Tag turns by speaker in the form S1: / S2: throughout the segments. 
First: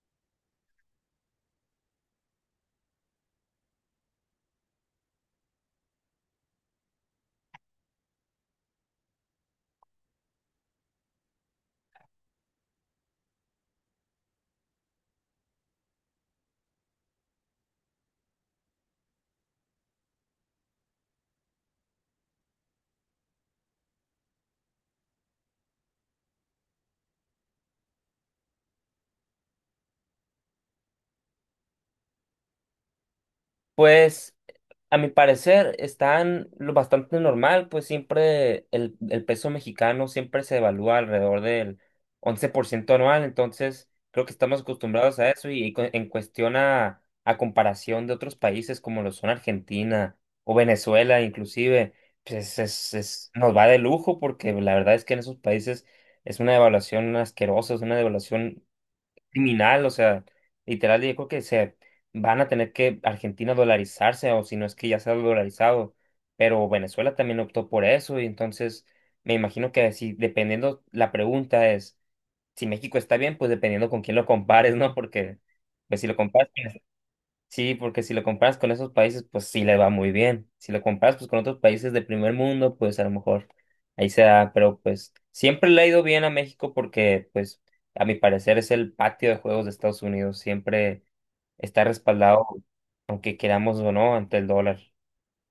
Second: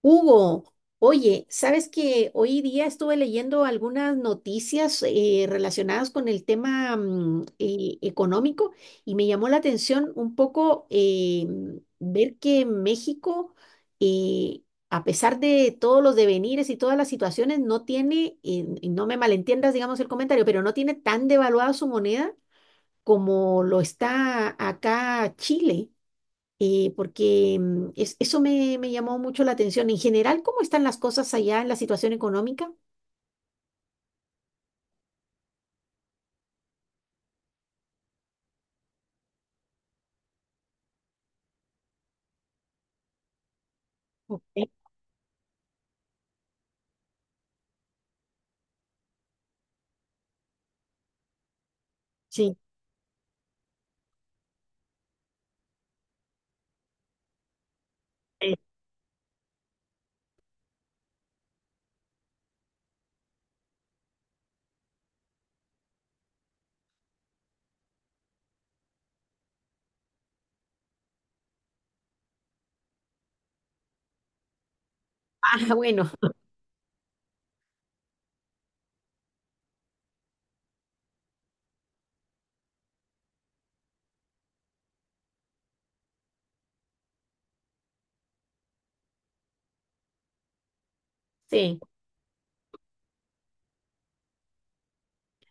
S1: Hugo, oye, ¿sabes que hoy día estuve leyendo algunas noticias relacionadas con el tema económico y me llamó la atención un poco ver que México, eh, a pesar de todos los devenires y todas las situaciones, no tiene, y no me malentiendas, digamos, el comentario, pero no tiene tan devaluada su moneda como lo está acá Chile porque eso me llamó mucho la atención. En general, ¿cómo están las cosas allá en la situación económica?
S2: Pues a mi parecer están lo bastante normal, pues siempre el peso mexicano siempre se evalúa alrededor del 11% anual. Entonces creo que estamos
S1: Ok.
S2: acostumbrados a eso y, cu- en cuestión a comparación de otros países como lo son Argentina o Venezuela inclusive,
S1: Sí.
S2: pues nos va de lujo porque la verdad es que en esos países es una devaluación asquerosa, es una
S1: Eh,
S2: devaluación criminal, o sea, literal, yo creo que se van a tener que Argentina dolarizarse, o si no es que ya se ha dolarizado, pero Venezuela también optó por eso. Y entonces me imagino que si dependiendo, la pregunta es, si México está bien, pues dependiendo con quién lo compares, ¿no? Porque
S1: ah,
S2: pues si
S1: bueno,
S2: lo comparas con sí, porque si lo comparas con esos países, pues sí le va muy bien. Si lo comparas pues con otros países de primer mundo, pues a lo mejor ahí se da, pero pues siempre le ha ido bien a México porque pues a mi parecer es el patio de juegos de Estados Unidos, siempre
S1: sí.
S2: está respaldado, aunque queramos o no, ante el dólar.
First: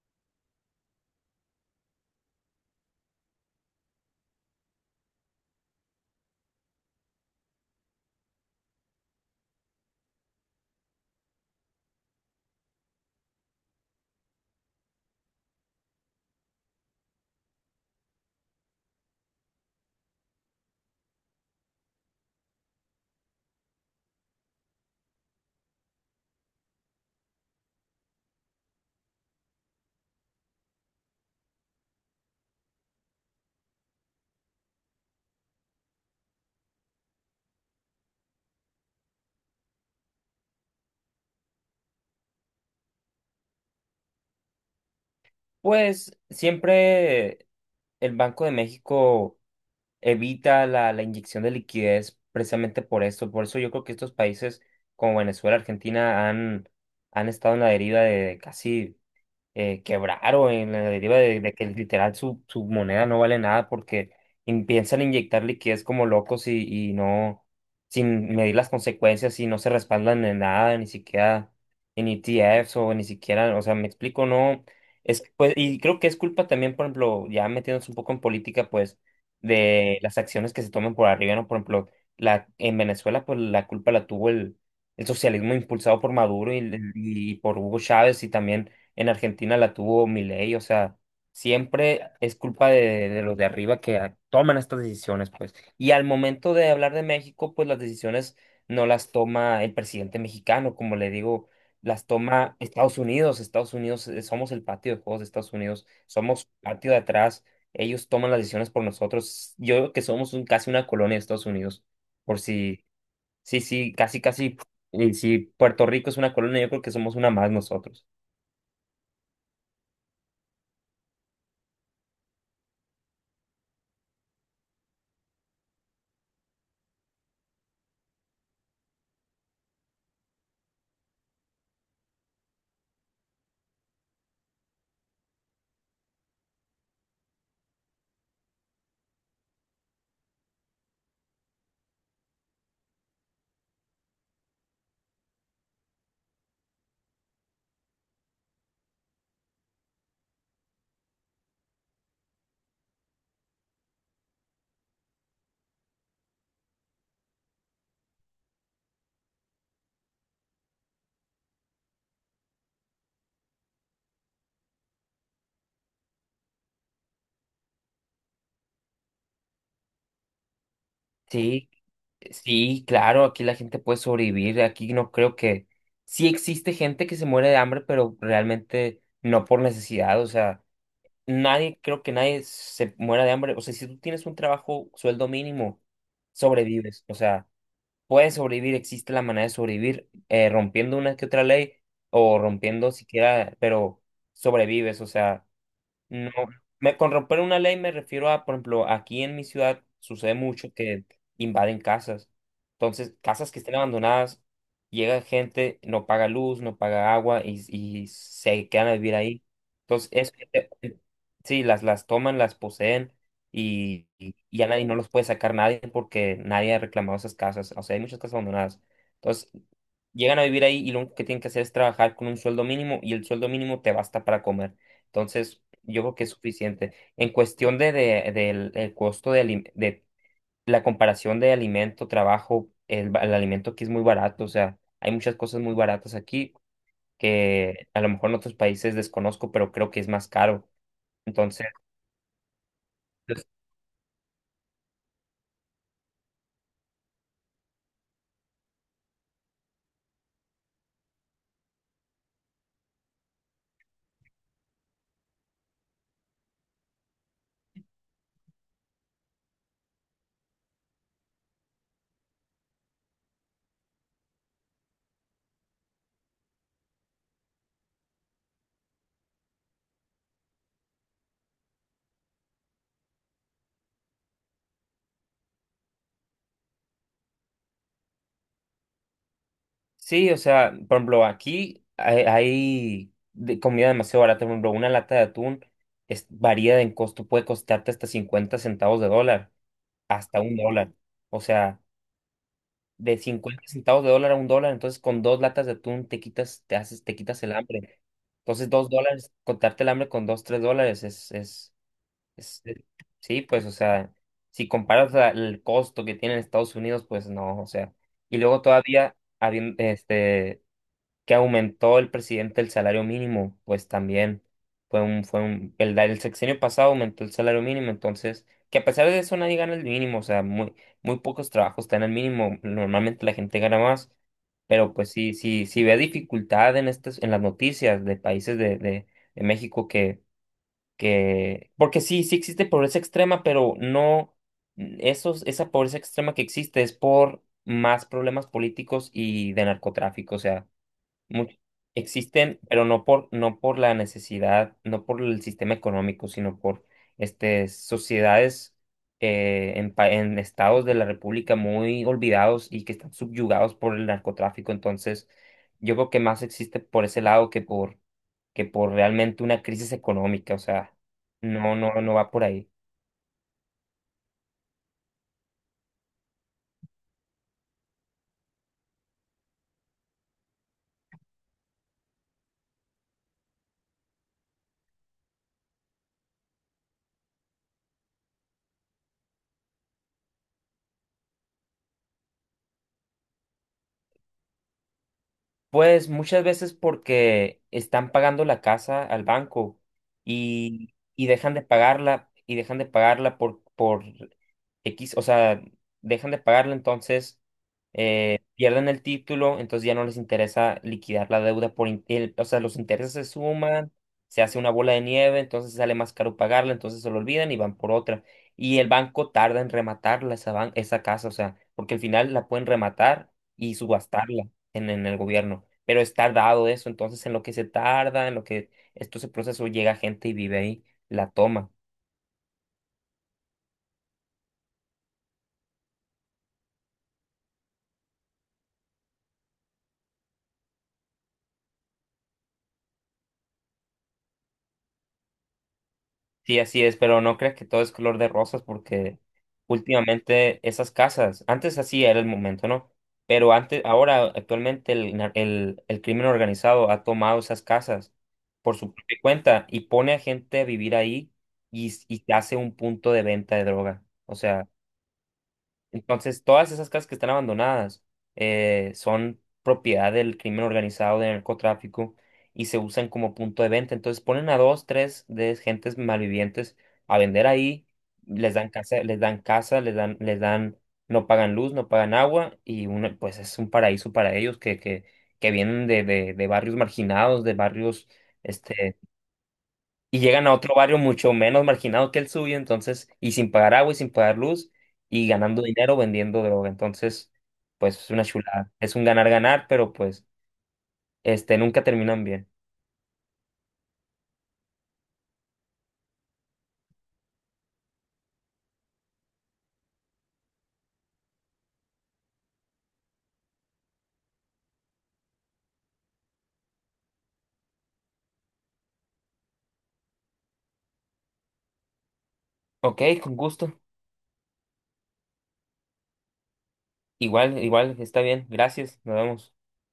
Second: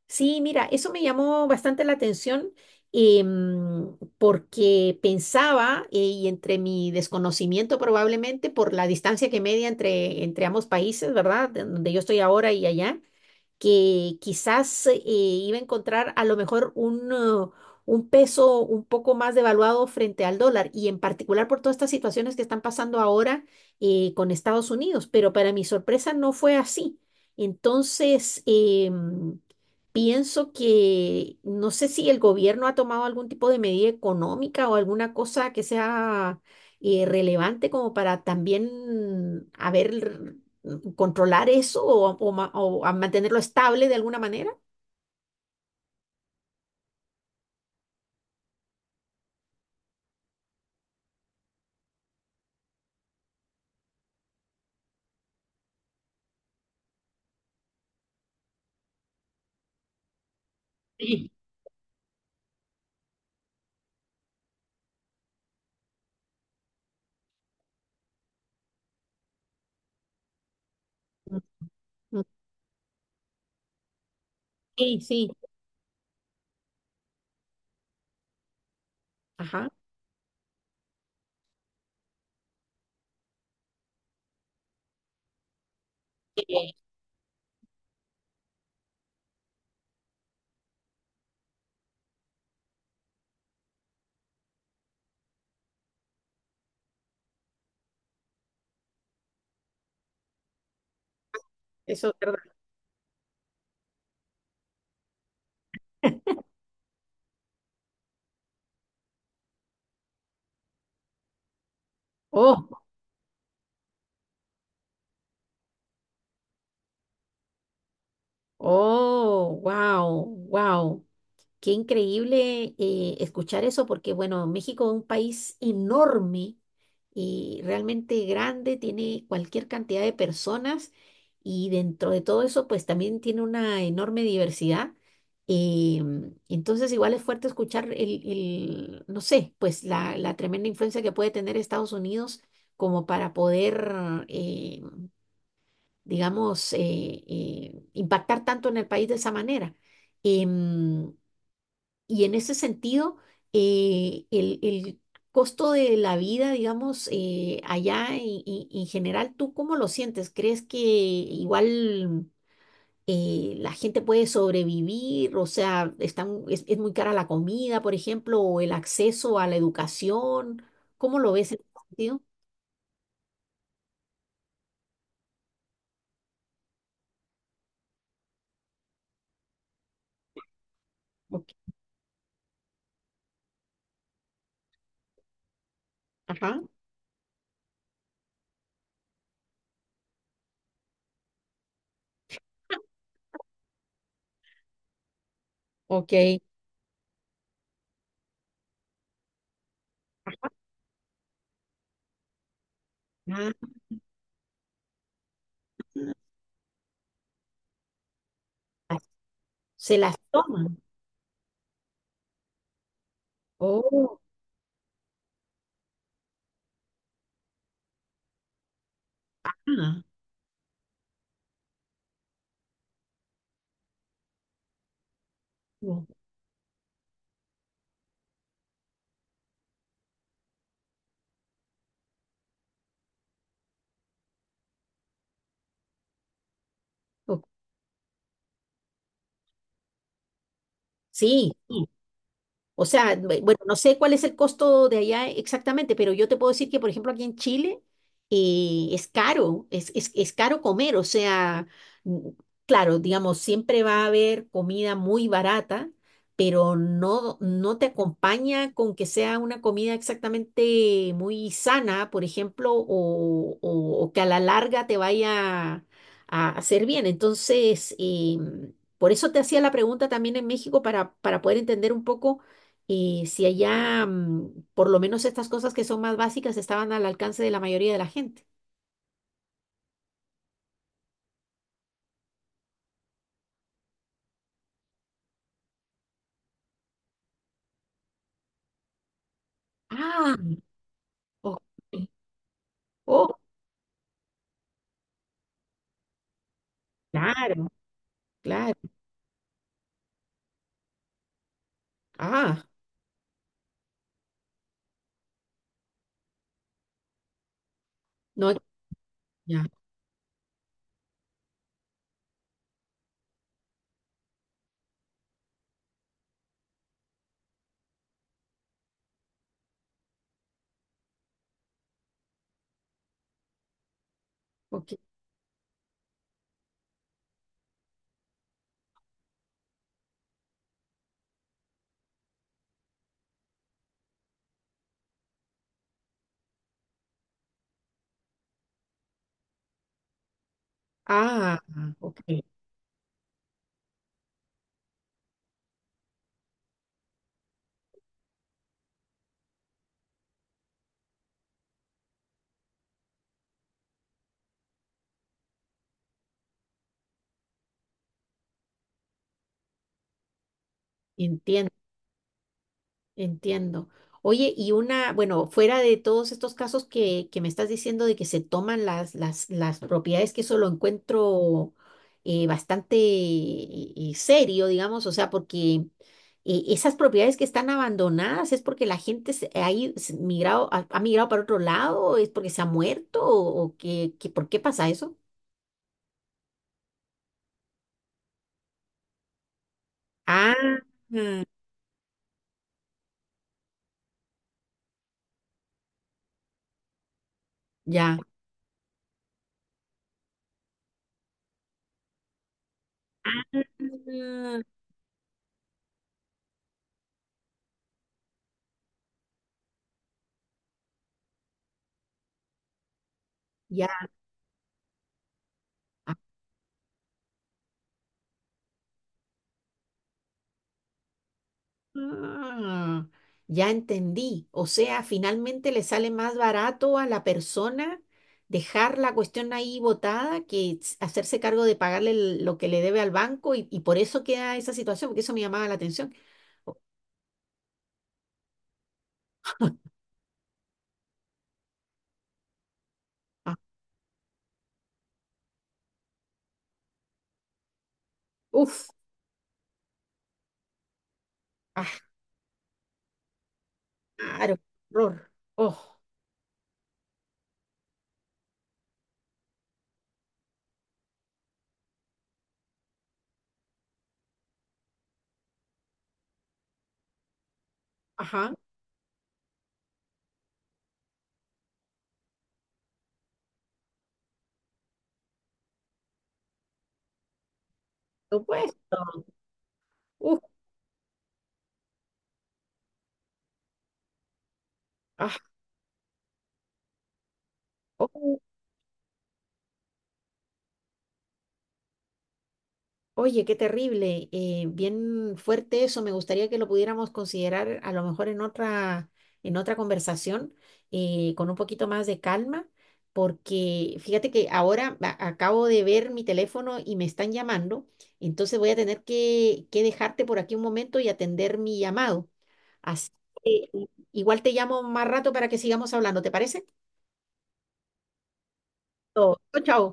S1: Sí, mira, eso me llamó bastante la atención porque pensaba, y entre mi desconocimiento probablemente por la distancia que media entre ambos países, ¿verdad? De donde yo estoy ahora y allá. Que quizás iba a encontrar a lo mejor un peso un poco más devaluado frente al dólar y en particular por todas estas situaciones que están pasando ahora con Estados Unidos, pero para mi sorpresa no fue así. Entonces, pienso que no sé si el gobierno ha tomado algún tipo de medida económica o alguna cosa que sea relevante como para también haber controlar eso o ma- o a mantenerlo estable de alguna manera?
S2: Pues siempre el Banco de México evita la inyección de liquidez precisamente por esto. Por eso yo creo que estos países como Venezuela, Argentina han, han estado en la deriva de casi quebraron en la deriva
S1: Sí.
S2: de que literal su moneda no vale nada porque in- piensan inyectar liquidez como locos y no, sin medir las consecuencias y no se respaldan en nada, ni siquiera en
S1: Mm,
S2: ETFs o ni siquiera, o sea, me explico, no,
S1: sí,
S2: es,
S1: sí,
S2: pues, y creo que es culpa también, por ejemplo, ya metiéndose un poco en política, pues,
S1: ajá,
S2: de las acciones que se toman por arriba, ¿no? Por ejemplo, la, en Venezuela, pues, la culpa la tuvo el socialismo impulsado por Maduro y por Hugo Chávez y también en Argentina la tuvo Milei, o sea, siempre es culpa de los de arriba que a- toman estas decisiones, pues. Y al momento de hablar de México, pues las decisiones no las toma el presidente mexicano, como le digo, las
S1: eso es
S2: toma
S1: verdad.
S2: Estados Unidos. Estados Unidos, somos el patio de juegos de Estados Unidos, somos patio de atrás, ellos toman las decisiones por nosotros. Yo creo que somos un- casi una colonia de Estados Unidos, por
S1: Oh,
S2: si, sí, sí, casi, casi, y si Puerto Rico es una colonia, yo creo que somos una más nosotros.
S1: oh, wow, wow. Qué increíble escuchar eso porque, bueno, México es un país enorme y realmente grande, tiene cualquier cantidad de personas y dentro de todo eso, pues también tiene una enorme diversidad. Eh, entonces, igual es fuerte escuchar el, no sé, pues la tremenda influencia que puede tener Estados Unidos como para poder, eh, digamos, impactar tanto en el país de esa manera. Em, y en ese sentido, el costo de la vida, digamos, allá y- en general, ¿tú cómo lo sientes? ¿Crees que igual la gente puede sobrevivir? O sea, están, es muy cara la comida, por ejemplo, o el acceso a la educación. ¿Cómo lo ves en
S2: Sí,
S1: ese sentido?
S2: sí, claro, aquí la gente puede sobrevivir, aquí no creo que... Sí existe gente que se muere de hambre, pero realmente no por necesidad, o sea,
S1: Ok,
S2: nadie, creo que nadie se muera de hambre, o sea, si tú tienes un trabajo, sueldo mínimo,
S1: ajá,
S2: sobrevives, o sea, puedes sobrevivir, existe la manera de sobrevivir, rompiendo una que otra ley o rompiendo siquiera, pero sobrevives, o sea... No,
S1: ok.
S2: con romper una ley me refiero a, por ejemplo, aquí en mi ciudad sucede mucho que invaden casas. Entonces, casas
S1: Ah,
S2: que estén abandonadas, llega gente, no paga luz, no paga agua y se quedan a vivir ahí.
S1: se
S2: Entonces,
S1: las
S2: es,
S1: toman.
S2: sí, las toman, las poseen
S1: Oh,
S2: y a nadie no los puede sacar nadie porque nadie ha reclamado esas casas. O sea, hay muchas casas abandonadas. Entonces,
S1: ah,
S2: llegan a vivir ahí y lo único que tienen que hacer es trabajar con un sueldo mínimo y el sueldo mínimo te basta para comer. Entonces, yo creo
S1: o-
S2: que es suficiente. En cuestión de- del el costo de, alim- de la comparación de alimento, trabajo, el alimento aquí es muy barato, o sea, hay muchas cosas muy baratas aquí
S1: o-
S2: que a lo mejor en otros países desconozco, pero creo que es más caro.
S1: sí.
S2: Entonces,
S1: O sea, bu-
S2: pues,
S1: bueno, no sé cuál es el costo de allá exactamente, pero yo te puedo decir que, por ejemplo, aquí en Chile es caro comer. O sea, mm, claro, digamos, siempre va a haber comida muy barata, pero no, no te acompaña con que sea una comida exactamente muy sana, por ejemplo, o que a la larga te vaya a hacer bien. Entonces, por eso te hacía la pregunta también en México para poder entender un poco. Y si allá, por lo menos estas cosas que son más básicas estaban al alcance de la mayoría de la gente.
S2: sí, o sea, por ejemplo, aquí hay de comida demasiado barata, por ejemplo, una lata de atún es, varía en costo, puede costarte hasta 50 centavos de dólar,
S1: Ah,
S2: hasta un dólar. O
S1: ok.
S2: sea... de
S1: Oh,
S2: 50 centavos de dólar a un dólar, entonces con dos latas de atún te quitas, te haces, te quitas el
S1: claro,
S2: hambre. Entonces
S1: claro.
S2: dos dólares, contarte el hambre con dos, tres dólares es, es, es,
S1: Ah,
S2: es- sí, pues, o sea, si comparas a- el costo que tiene en Estados Unidos, pues no, o sea, y
S1: no,
S2: luego todavía,
S1: ya,
S2: habien- este, que aumentó el presidente el salario mínimo, pues también fue un, el, el sexenio pasado aumentó el salario mínimo. Entonces, que a pesar de eso nadie gana el mínimo, o sea, muy, muy pocos trabajos están el mínimo, normalmente la gente gana más,
S1: ok.
S2: pero pues sí, sí, sí ve dificultad en estas, en las noticias de países de, de, México que, porque sí, sí existe pobreza extrema, pero no, esos, esa pobreza extrema que existe es por más problemas políticos y de narcotráfico, o sea, Much-
S1: Ah, ok.
S2: existen, pero no por, no por la necesidad, no por el sistema económico, sino por este, sociedades, en, pa- en estados de la República muy olvidados y que están subyugados por el narcotráfico. Entonces, yo creo que más existe por ese lado que por realmente una crisis económica. O sea,
S1: Entiendo.
S2: no, no, no va por ahí.
S1: Entiendo. Oye, y una, bueno, fuera de todos estos casos que me estás diciendo de que se toman las propiedades, que eso lo encuentro bastante serio, digamos, o sea, porque esas propiedades que están abandonadas es porque la gente se, ha, ido- se migrado, ha, ha migrado para otro lado, es porque se ha muerto o que- ¿por qué pasa eso?
S2: Pues muchas veces porque están pagando la casa al banco
S1: Ah,
S2: y dejan de pagarla y dejan de pagarla por, X, o sea, dejan de pagarla. Entonces
S1: ya.
S2: pierden el título, entonces ya no les interesa liquidar la deuda por, in- el- o sea, los intereses se suman, se hace
S1: Ah,
S2: una bola de nieve, entonces sale más caro pagarla, entonces se lo olvidan y van por otra. Y el banco tarda en rematarla esa casa, o sea, porque al final la pueden rematar y
S1: ya.
S2: subastarla en el gobierno, pero es tardado eso, entonces en lo que se tarda, en lo que esto se procesó, llega gente y vive ahí, la toma.
S1: Ah, ya entendí. O sea, finalmente le sale más barato a la persona dejar la cuestión ahí botada que s- hacerse cargo de pagarle el- lo que le debe al banco y por eso queda esa situación, porque eso me llamaba la atención.
S2: Sí,
S1: Oh,
S2: así es, pero no creas que todo es color de rosas porque últimamente esas casas, antes así era el momento, ¿no? Pero
S1: ah,
S2: antes, ahora actualmente el crimen organizado ha tomado esas casas por
S1: uf,
S2: su propia cuenta y pone a gente a vivir ahí y,
S1: ah,
S2: s- y te hace un punto de venta de droga. O
S1: claro,
S2: sea...
S1: horror. Oh,
S2: Entonces, todas esas casas que están abandonadas son propiedad del crimen organizado, del narcotráfico, y se usan como punto de venta. Entonces, ponen a dos, tres de gentes malvivientes a vender ahí,
S1: ajá,
S2: les dan casa, no pagan luz, no pagan agua, y uno, pues es un paraíso para ellos que, que vienen de, de barrios marginados, de barrios,
S1: por supuesto.
S2: este, y
S1: Uf,
S2: llegan a otro barrio mucho menos marginado que el suyo, entonces, y sin pagar agua y sin pagar luz, y
S1: ah,
S2: ganando dinero vendiendo droga. Entonces, pues es una
S1: oh.
S2: chulada. Es un ganar-ganar, pero pues, este, nunca terminan bien.
S1: Oye, qué terrible, bien fuerte eso. Me gustaría que lo pudiéramos considerar a lo mejor en otra conversación, con un poquito más de calma, porque fíjate que ahora a- acabo de ver mi teléfono y me están llamando, entonces voy a tener que dejarte por aquí un momento y atender mi llamado.
S2: Ok,
S1: Así
S2: con
S1: que
S2: gusto.
S1: igual te llamo más rato para que sigamos hablando, ¿te parece?
S2: Igual, igual, está bien. Gracias. Nos
S1: Chao,
S2: vemos.
S1: chao.